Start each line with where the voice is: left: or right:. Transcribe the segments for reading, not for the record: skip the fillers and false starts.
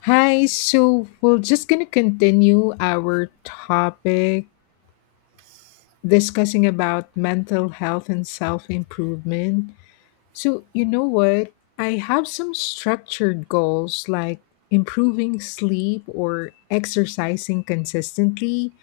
left: Hi, so we're just going to continue our topic discussing about mental health and self-improvement. So, you know what? I have some structured goals like improving sleep or exercising consistently,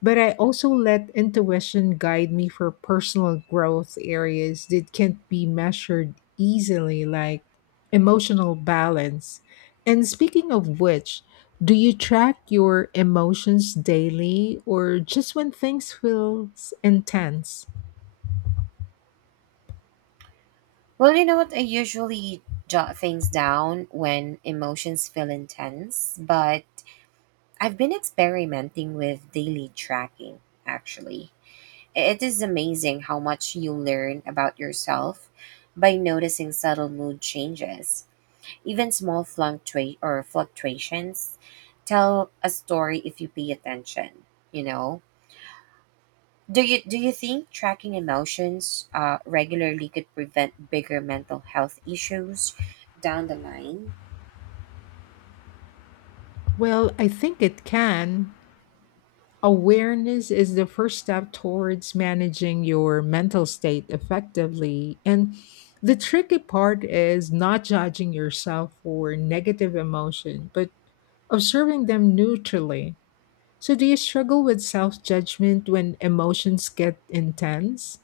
left: but I also let intuition guide me for personal growth areas that can't be measured easily, like emotional balance. And speaking of which, do you track your emotions daily or just when things feel intense?
right: Well, you know what? I usually jot things down when emotions feel intense, but I've been experimenting with daily tracking, actually. It is amazing how much you learn about yourself by noticing subtle mood changes. Even small fluctua- or fluctuations tell a story if you pay attention, you know? Do you think tracking emotions regularly could prevent bigger mental health issues down the line?
left: Well, I think it can, awareness is the first step towards managing your mental state effectively. And the tricky part is not judging yourself for negative emotion, but observing them neutrally. So, do you struggle with self judgment when emotions get intense?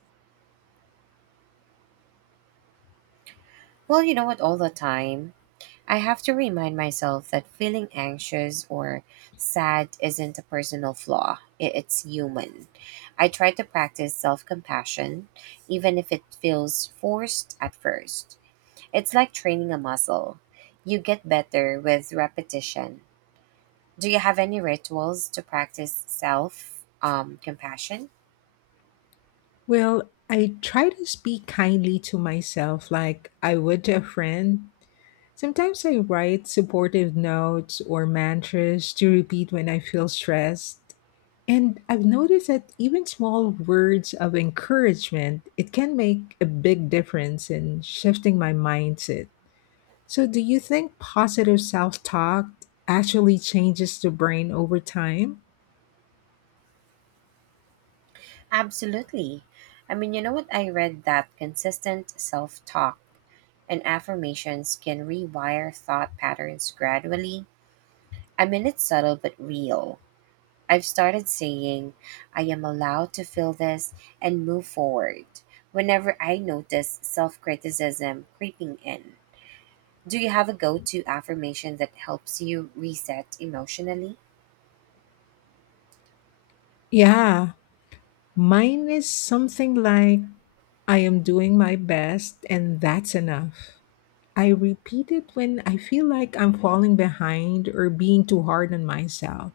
right: Well, you know what? All the time, I have to remind myself that feeling anxious or sad isn't a personal flaw. It's human. I try to practice self compassion, even if it feels forced at first. It's like training a muscle. You get better with repetition. Do you have any rituals to practice self compassion?
left: Well, I try to speak kindly to myself like I would to a friend. Sometimes I write supportive notes or mantras to repeat when I feel stressed. And I've noticed that even small words of encouragement, it can make a big difference in shifting my mindset. So do you think positive self-talk actually changes the brain over time?
right: Absolutely. I mean, you know what? I read that consistent self talk and affirmations can rewire thought patterns gradually. I mean, it's subtle but real. I've started saying, I am allowed to feel this and move forward whenever I notice self criticism creeping in. Do you have a go to affirmation that helps you reset emotionally?
left: Yeah, mine is something like I am doing my best and that's enough. I repeat it when I feel like I'm falling behind or being too hard on myself.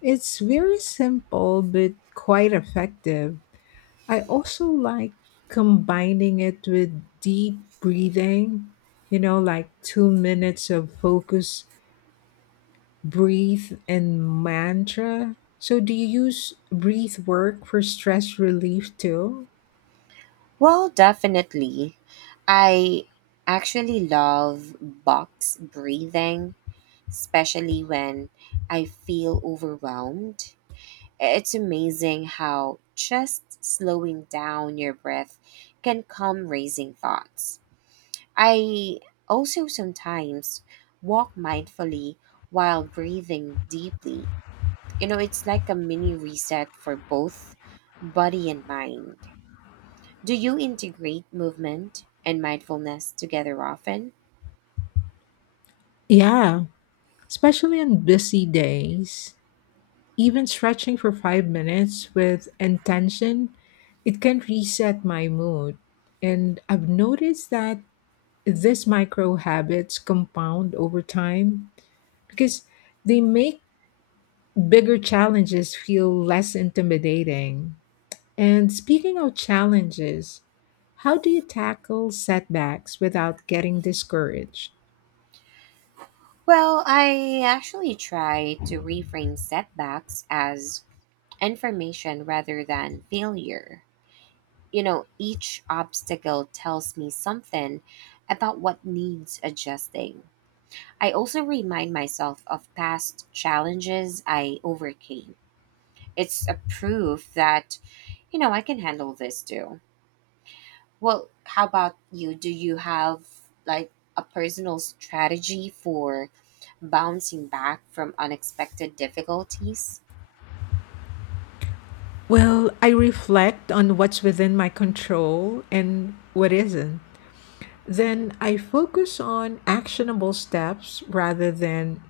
left: It's very simple but quite effective. I also like combining it with deep breathing, you know, like 2 minutes of focus, breathe, and mantra. So, do you use breathe work for stress relief too?
right: Well, definitely. I actually love box breathing, especially when I feel overwhelmed. It's amazing how just slowing down your breath can calm racing thoughts. I also sometimes walk mindfully while breathing deeply. You know, it's like a mini reset for both body and mind. Do you integrate movement and mindfulness together often?
left: Yeah, especially on busy days. Even stretching for 5 minutes with intention, it can reset my mood. And I've noticed that these micro habits compound over time because they make bigger challenges feel less intimidating. And speaking of challenges, how do you tackle setbacks without getting discouraged?
right: Well, I actually try to reframe setbacks as information rather than failure. You know, each obstacle tells me something about what needs adjusting. I also remind myself of past challenges I overcame. It's a proof that, you know, I can handle this too. Well, how about you? Do you have like a personal strategy for bouncing back from unexpected difficulties?
left: Well, I reflect on what's within my control and what isn't. Then I focus on actionable steps rather than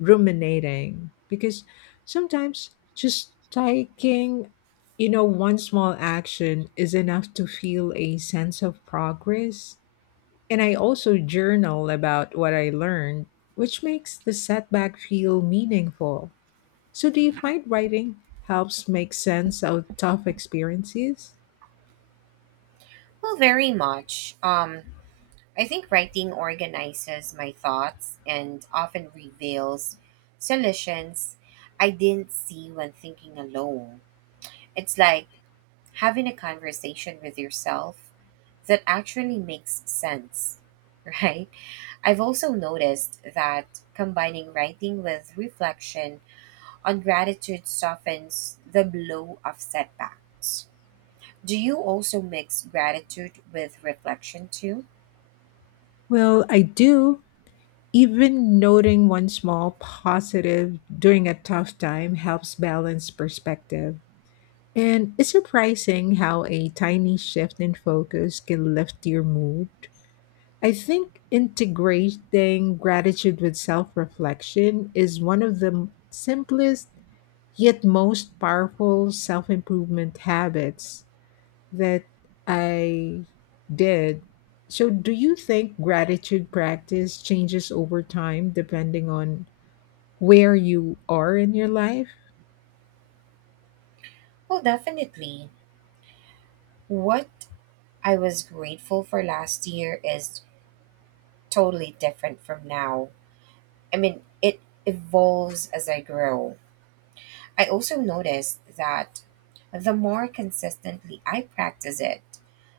left: ruminating, because sometimes just taking, you know, one small action is enough to feel a sense of progress. And I also journal about what I learned, which makes the setback feel meaningful. So do you find writing helps make sense of tough experiences?
right: Well, very much. I think writing organizes my thoughts and often reveals solutions I didn't see when thinking alone. It's like having a conversation with yourself that actually makes sense, right? I've also noticed that combining writing with reflection on gratitude softens the blow of setbacks. Do you also mix gratitude with reflection too?
left: Well, I do. Even noting one small positive during a tough time helps balance perspective. And it's surprising how a tiny shift in focus can lift your mood. I think integrating gratitude with self reflection is one of the simplest yet most powerful self improvement habits that I did. So, do you think gratitude practice changes over time depending on where you are in your life?
right: Well, definitely. What I was grateful for last year is totally different from now. I mean, it evolves as I grow. I also noticed that the more consistently I practice it,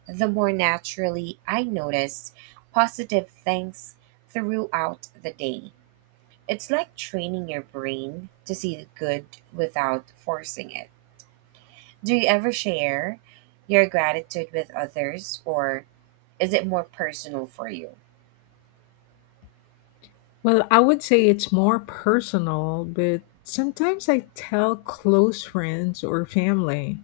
right: the more naturally I notice positive things throughout the day. It's like training your brain to see the good without forcing it. Do you ever share your gratitude with others, or is it more personal for you?
left: Well, I would say it's more personal, but sometimes I tell close friends or family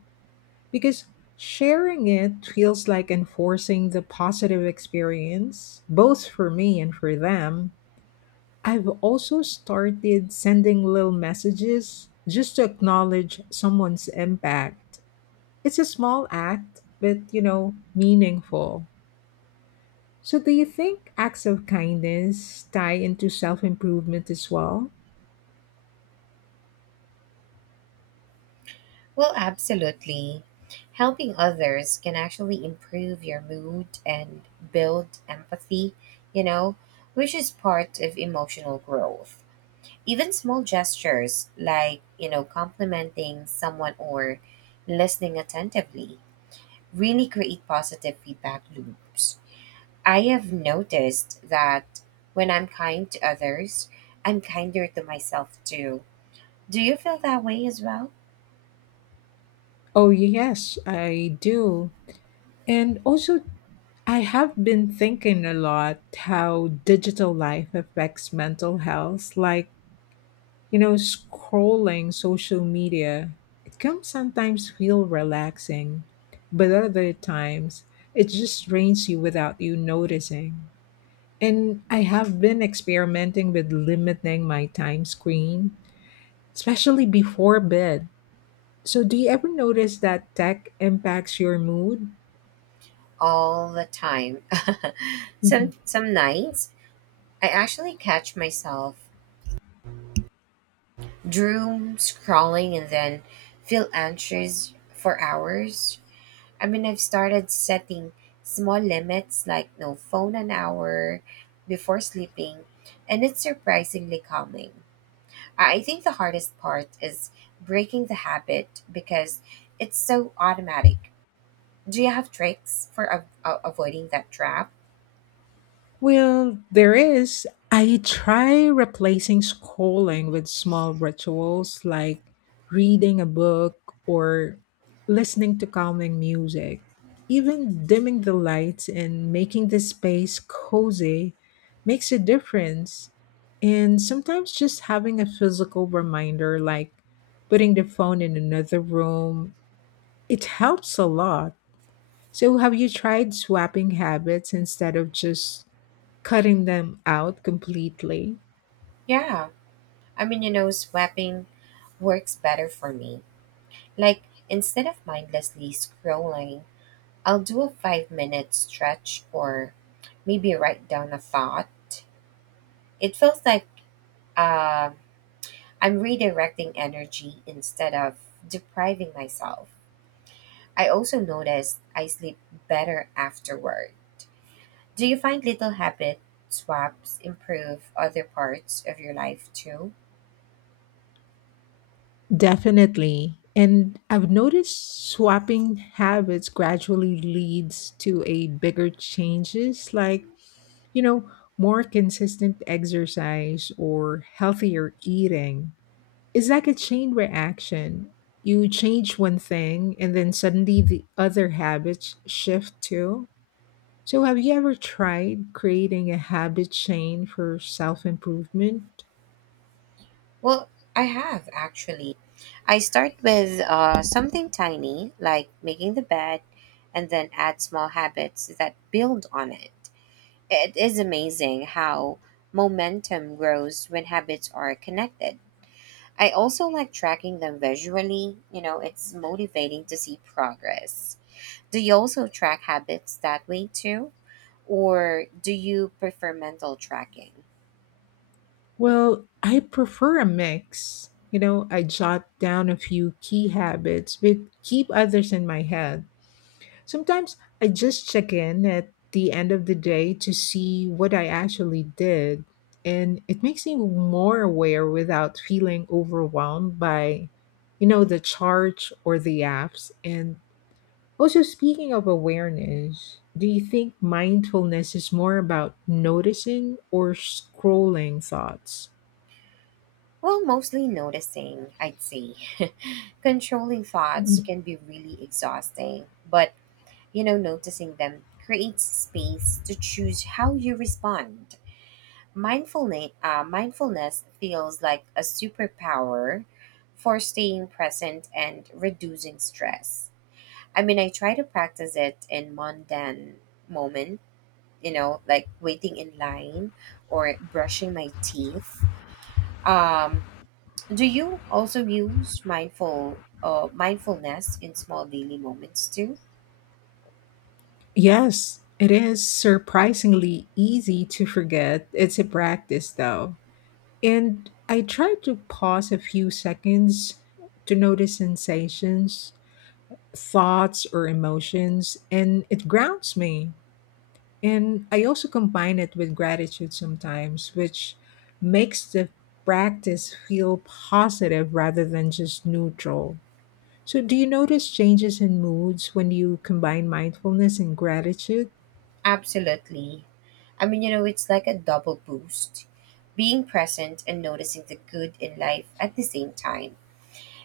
left: because sharing it feels like enforcing the positive experience, both for me and for them. I've also started sending little messages just to acknowledge someone's impact. It's a small act, but you know, meaningful. So, do you think acts of kindness tie into self improvement as well?
right: Well, absolutely. Helping others can actually improve your mood and build empathy, you know, which is part of emotional growth. Even small gestures like, you know, complimenting someone or listening attentively really create positive feedback loops. I have noticed that when I'm kind to others, I'm kinder to myself too. Do you feel that way as well?
left: Oh, yes, I do. And also, I have been thinking a lot how digital life affects mental health. Like, you know, scrolling social media, it can sometimes feel relaxing, but other times it just drains you without you noticing. And I have been experimenting with limiting my time screen, especially before bed. So, do you ever notice that tech impacts your mood?
right: All the time. some some nights I actually catch myself doom scrolling and then feel anxious for hours. I mean, I've started setting small limits like no phone an hour before sleeping, and it's surprisingly calming. I think the hardest part is breaking the habit because it's so automatic. Do you have tricks for avoiding that trap?
left: Well, there is. I try replacing scrolling with small rituals like reading a book or listening to calming music. Even dimming the lights and making the space cozy makes a difference. And sometimes just having a physical reminder, like putting the phone in another room, it helps a lot. So, have you tried swapping habits instead of just cutting them out completely?
right: Yeah. I mean, you know, swapping works better for me. Like, instead of mindlessly scrolling, I'll do a 5-minute stretch or maybe write down a thought. It feels like uh, I'm redirecting energy instead of depriving myself. I also noticed I sleep better afterward. Do you find little habit swaps improve other parts of your life too?
left: Definitely. And I've noticed swapping habits gradually leads to a bigger changes like, you know, more consistent exercise or healthier eating. It's like a chain reaction. You change one thing and then suddenly the other habits shift too. So have you ever tried creating a habit chain for self-improvement?
right: Well, I have actually. I start with something tiny, like making the bed, and then add small habits that build on it. It is amazing how momentum grows when habits are connected. I also like tracking them visually. You know, it's motivating to see progress. Do you also track habits that way too? Or do you prefer mental tracking?
left: Well, I prefer a mix. You know, I jot down a few key habits, but keep others in my head. Sometimes I just check in at the end of the day to see what I actually did, and it makes me more aware without feeling overwhelmed by, you know, the charge or the apps. And also, speaking of awareness, do you think mindfulness is more about noticing or scrolling thoughts?
right: Well, mostly noticing, I'd say. Controlling thoughts can be really exhausting, but you know, noticing them creates space to choose how you respond. Mindfulness feels like a superpower for staying present and reducing stress. I mean, I try to practice it in mundane moment, you know, like waiting in line or brushing my teeth. Um, do you also use mindfulness in small daily moments too?
left: Yes, it is surprisingly easy to forget. It's a practice, though. And I try to pause a few seconds to notice sensations, thoughts, or emotions, and it grounds me. And I also combine it with gratitude sometimes, which makes the practice feel positive rather than just neutral. So, do you notice changes in moods when you combine mindfulness and gratitude?
right: Absolutely. I mean, you know, it's like a double boost. Being present and noticing the good in life at the same time.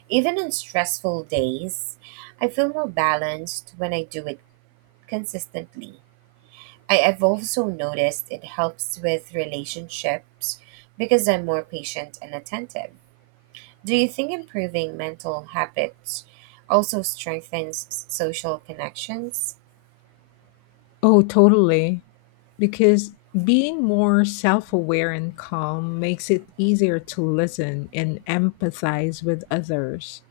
right: Even on stressful days, I feel more balanced when I do it consistently. I have also noticed it helps with relationships because I'm more patient and attentive. Do you think improving mental habits also strengthens social connections?
left: Oh, totally. Because being more self aware and calm makes it easier to listen and empathize with others.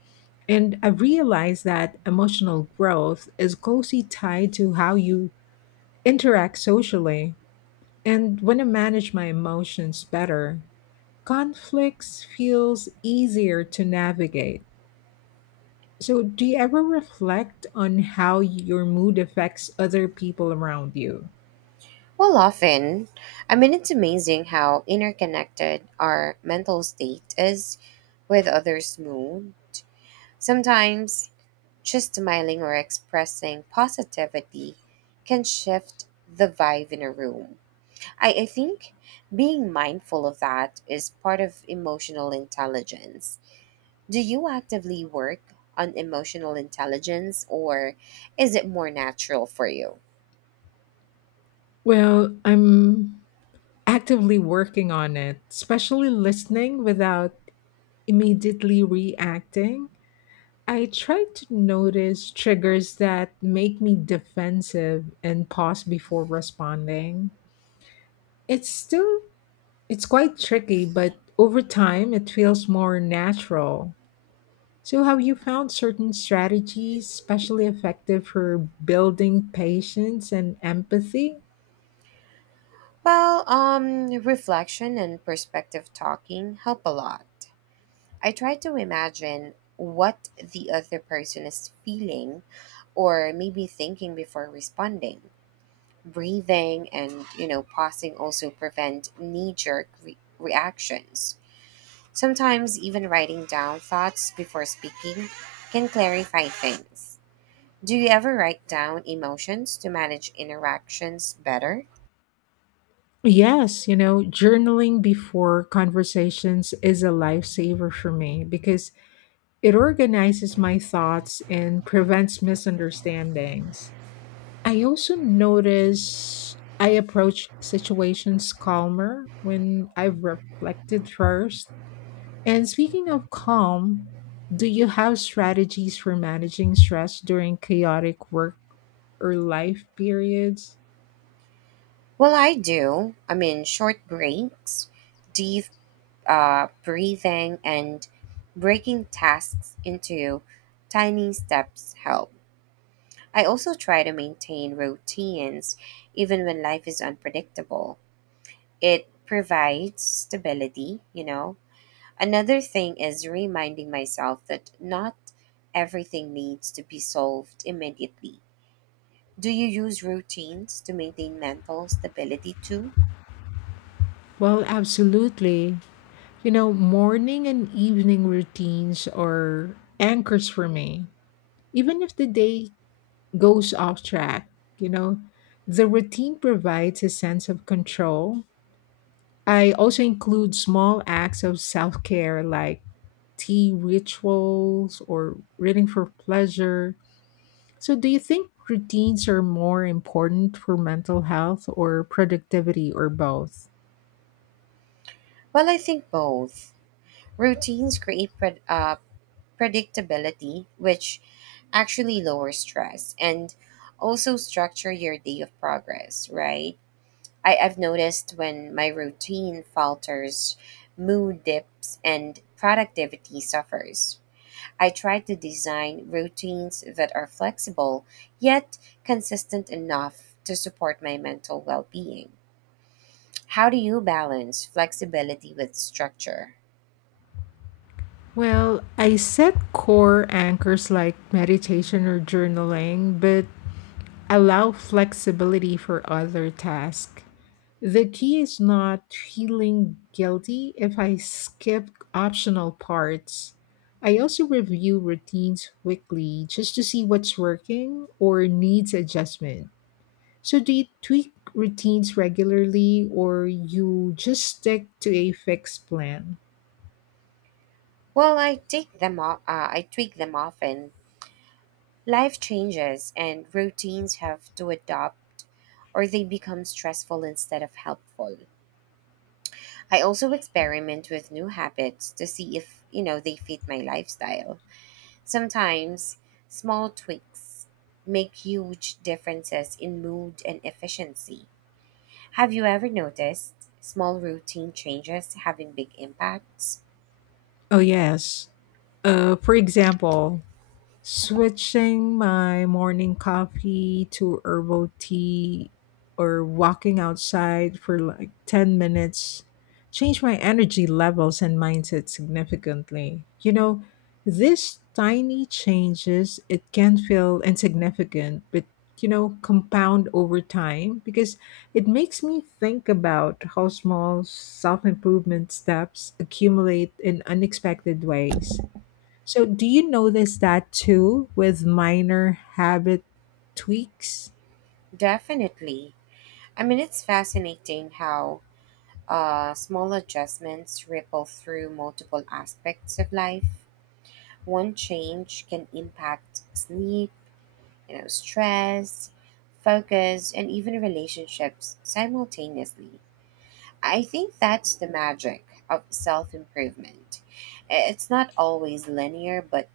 left: And I realized that emotional growth is closely tied to how you interact socially. And when I manage my emotions better, conflicts feels easier to navigate. So, do you ever reflect on how your mood affects other people around you?
right: Well, often, I mean, it's amazing how interconnected our mental state is with others' mood. Sometimes, just smiling or expressing positivity can shift the vibe in a room. I think being mindful of that is part of emotional intelligence. Do you actively work on emotional intelligence or is it more natural for you?
left: Well, I'm actively working on it, especially listening without immediately reacting. I try to notice triggers that make me defensive and pause before responding. It's still it's quite tricky, but over time it feels more natural. So have you found certain strategies especially effective for building patience and empathy?
right: Well, reflection and perspective talking help a lot. I try to imagine what the other person is feeling or maybe thinking before responding. Breathing and, you know, pausing also prevent knee jerk reactions. Sometimes even writing down thoughts before speaking can clarify things. Do you ever write down emotions to manage interactions better?
left: Yes, you know, journaling before conversations is a lifesaver for me because it organizes my thoughts and prevents misunderstandings. I also notice I approach situations calmer when I've reflected first. And speaking of calm, do you have strategies for managing stress during chaotic work or life periods?
right: Well, I do. I mean, short breaks, deep breathing, and breaking tasks into tiny steps help. I also try to maintain routines even when life is unpredictable. It provides stability, you know. Another thing is reminding myself that not everything needs to be solved immediately. Do you use routines to maintain mental stability too?
left: Well, absolutely. You know, morning and evening routines are anchors for me. Even if the day goes off track, you know, the routine provides a sense of control. I also include small acts of self care like tea rituals or reading for pleasure. So, do you think routines are more important for mental health or productivity or both?
right: Well, I think both. Routines create predictability, which actually lowers stress and also structure your day of progress, right? I've noticed when my routine falters, mood dips, and productivity suffers. I try to design routines that are flexible yet consistent enough to support my mental well being. How do you balance flexibility with structure?
left: Well, I set core anchors like meditation or journaling, but allow flexibility for other tasks. The key is not feeling guilty if I skip optional parts. I also review routines weekly just to see what's working or needs adjustment. So, do you tweak routines regularly or you just stick to a fixed plan?
right: Well, I take them off. I tweak them often. Life changes, and routines have to adapt, or they become stressful instead of helpful. I also experiment with new habits to see if you know they fit my lifestyle. Sometimes small tweaks make huge differences in mood and efficiency. Have you ever noticed small routine changes having big impacts?
left: Oh, yes. For example, switching my morning coffee to herbal tea or walking outside for like 10 minutes changed my energy levels and mindset significantly. You know, these tiny changes, it can feel insignificant, but you know, compound over time because it makes me think about how small self improvement steps accumulate in unexpected ways. So, do you notice that too with minor habit tweaks?
right: Definitely. I mean, it's fascinating how small adjustments ripple through multiple aspects of life. One change can impact sleep, you know, stress, focus, and even relationships simultaneously. I think that's the magic of self improvement. It's not always linear, but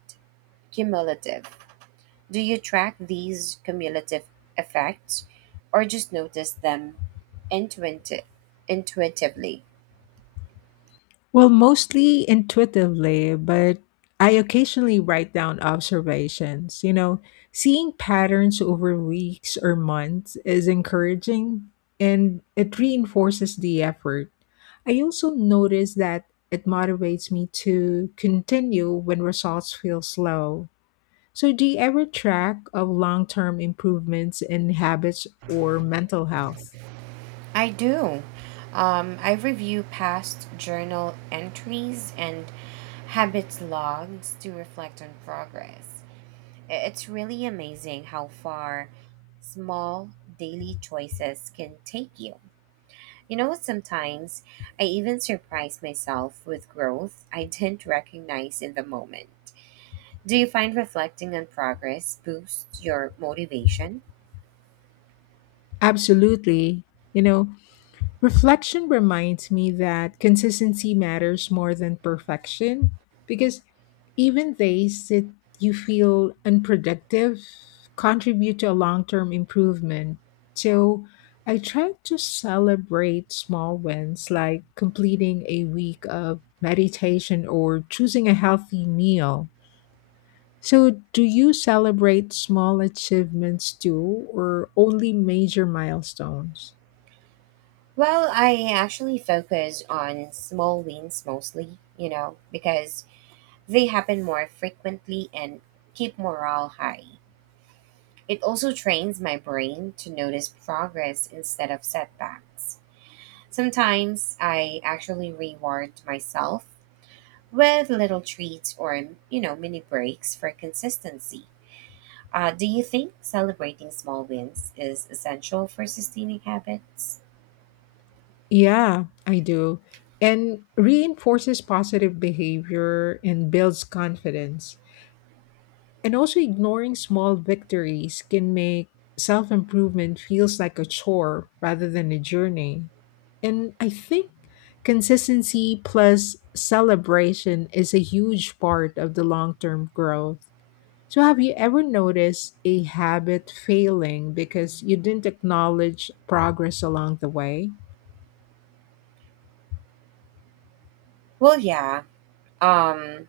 right: cumulative. Do you track these cumulative effects or just notice them intuiti- intuitively?
left: Well, mostly intuitively, but I occasionally write down observations. You know, seeing patterns over weeks or months is encouraging and it reinforces the effort. I also notice that it motivates me to continue when results feel slow. So, do you ever track of long term improvements in habits or mental health?
right: I do. I review past journal entries and habits logs to reflect on progress. It's really amazing how far small daily choices can take you. You know, sometimes I even surprise myself with growth I didn't recognize in the moment. Do you find reflecting on progress boosts your motivation?
left: Absolutely. You know, reflection reminds me that consistency matters more than perfection because even days that you feel unproductive contribute to a long term improvement. So, I try to celebrate small wins like completing a week of meditation or choosing a healthy meal. So, do you celebrate small achievements too, or only major milestones?
right: Well, I actually focus on small wins mostly, you know, because they happen more frequently and keep morale high. It also trains my brain to notice progress instead of setbacks. Sometimes I actually reward myself with little treats or, you know, mini breaks for consistency. Do you think celebrating small wins is essential for sustaining habits?
left: Yeah, I do. And reinforces positive behavior and builds confidence. And also, ignoring small victories can make self improvement feels like a chore rather than a journey. And I think consistency plus celebration is a huge part of the long term growth. So, have you ever noticed a habit failing because you didn't acknowledge progress along the way?
right: Well, yeah. Um,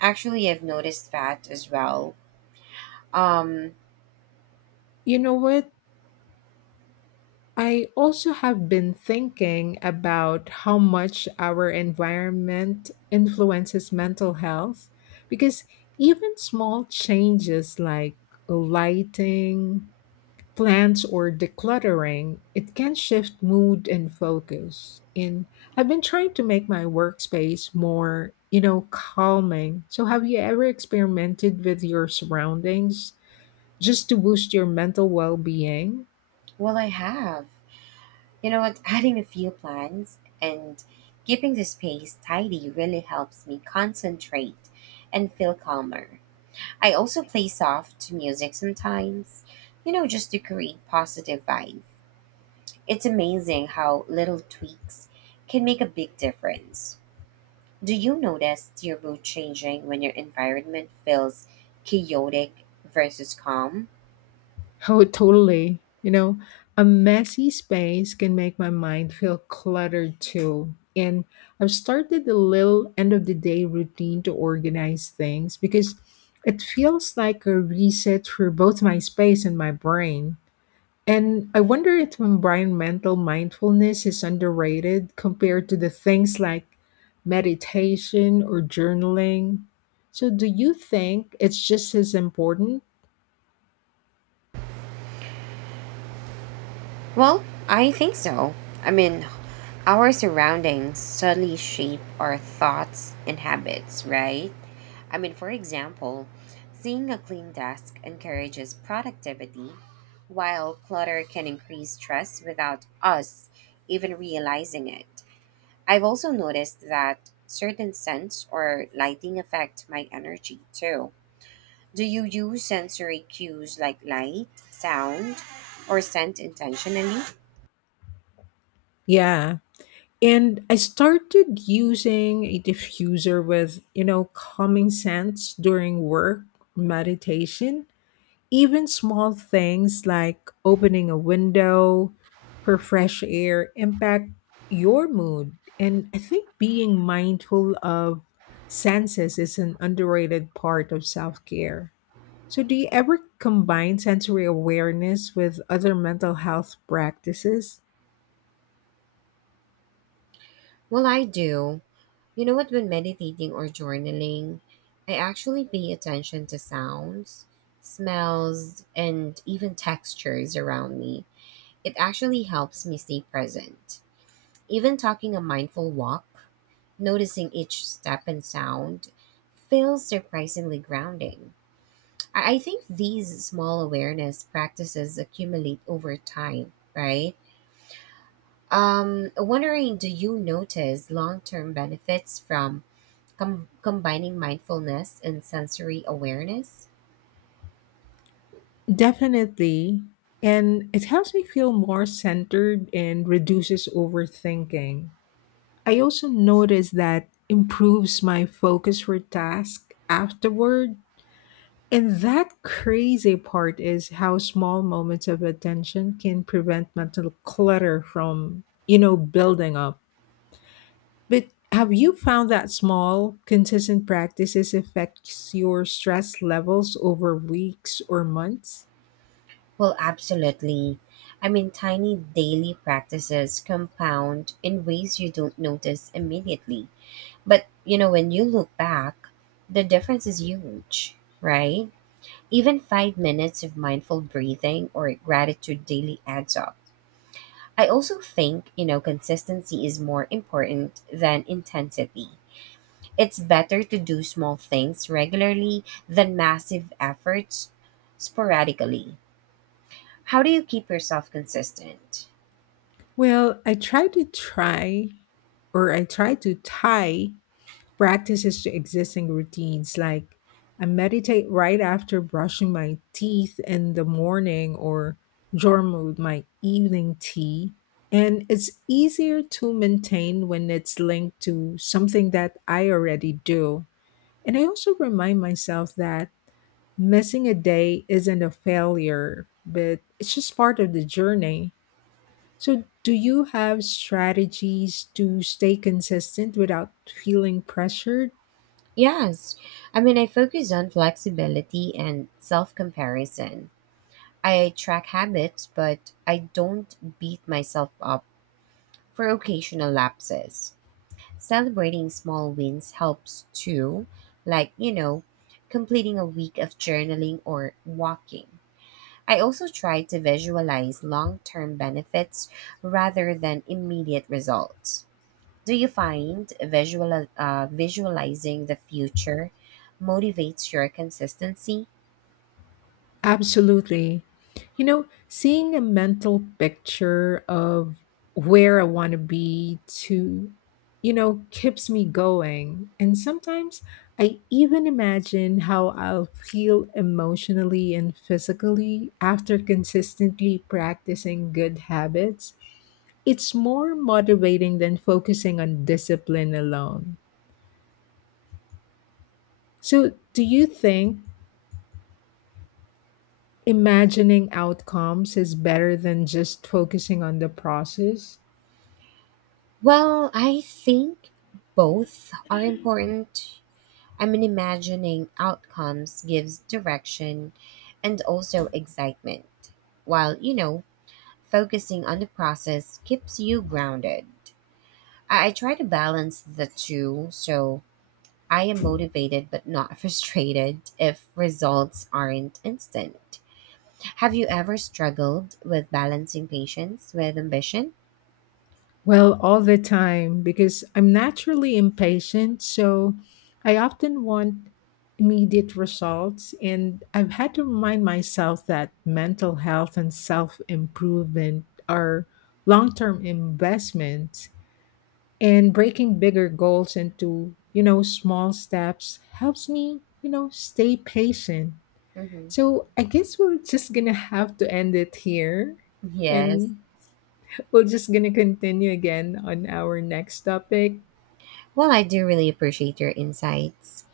right: Actually, I've noticed that as well. Um,
left: You know what? I also have been thinking about how much our environment influences mental health because even small changes like lighting, plans or decluttering, it can shift mood and focus. And I've been trying to make my workspace more, you know, calming. So, have you ever experimented with your surroundings just to boost your mental well being?
right: well, I have. You know what? Adding a few plans and keeping the space tidy really helps me concentrate and feel calmer. I also play soft music sometimes, you know, just to create positive vibe. It's amazing how little tweaks can make a big difference. Do you notice your mood changing when your environment feels chaotic versus calm?
left: Oh, totally. You know, a messy space can make my mind feel cluttered too. And I've started a little end of the day routine to organize things because it feels like a reset for both my space and my brain. And I wonder if environmental mindfulness is underrated compared to the things like meditation or journaling. So, do you think it's just as important?
right: Well, I think so. I mean, our surroundings subtly shape our thoughts and habits, right? I mean, for example, seeing a clean desk encourages productivity, while clutter can increase stress without us even realizing it. I've also noticed that certain scents or lighting affect my energy too. Do you use sensory cues like light, sound, or scent intentionally?
left: Yeah. And I started using a diffuser with, you know, calming scents during work, meditation, even small things like opening a window for fresh air impact your mood. And I think being mindful of senses is an underrated part of self care. So, do you ever combine sensory awareness with other mental health practices?
right: Well, I do. You know what? When meditating or journaling, I actually pay attention to sounds, smells, and even textures around me. It actually helps me stay present. Even talking a mindful walk noticing each step and sound feels surprisingly grounding. I think these small awareness practices accumulate over time, right? Wondering, do you notice long term benefits from combining mindfulness and sensory awareness?
left: Definitely. And it helps me feel more centered and reduces overthinking. I also notice that improves my focus for task afterward. And that crazy part is how small moments of attention can prevent mental clutter from, you know, building up. But have you found that small, consistent practices affects your stress levels over weeks or months?
right: Well, absolutely. I mean, tiny daily practices compound in ways you don't notice immediately. But you know, when you look back, the difference is huge, right? Even 5 minutes of mindful breathing or gratitude daily adds up. I also think, you know, consistency is more important than intensity. It's better to do small things regularly than massive efforts sporadically. How do you keep yourself consistent?
left: Well, I try to tie practices to existing routines. Like I meditate right after brushing my teeth in the morning or journal with my evening tea. And it's easier to maintain when it's linked to something that I already do. And I also remind myself that missing a day isn't a failure, but it's just part of the journey. So, do you have strategies to stay consistent without feeling pressured?
right: Yes. I mean, I focus on flexibility and self comparison. I track habits, but I don't beat myself up for occasional lapses. Celebrating small wins helps too, like, you know, completing a week of journaling or walking. I also try to visualize long term benefits rather than immediate results. Do you find visualizing the future motivates your consistency?
left: Absolutely. You know, seeing a mental picture of where I want to be to, you know, keeps me going. And sometimes I even imagine how I'll feel emotionally and physically after consistently practicing good habits. It's more motivating than focusing on discipline alone. So, do you think imagining outcomes is better than just focusing on the process?
right: Well, I think both are important. I mean, imagining outcomes gives direction and also excitement, while, you know, focusing on the process keeps you grounded. I try to balance the two so I am motivated but not frustrated if results aren't instant. Have you ever struggled with balancing patience with ambition?
left: Well, all the time, because I'm naturally impatient. So, I often want immediate results. And I've had to remind myself that mental health and self improvement are long term investments. And breaking bigger goals into, you know, small steps helps me, you know, stay patient.
right: Hmm.
left: So I guess we're just gonna have to end it here.
right: Yes.
left: And we're just gonna continue again on our next topic.
right: Well, I do really appreciate your insights.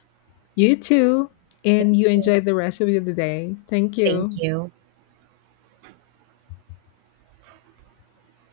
left: You too. And
right: Thank
left: you
right: you.
left: enjoy the rest of the day. Thank
right: Thank
left: you.
right: you.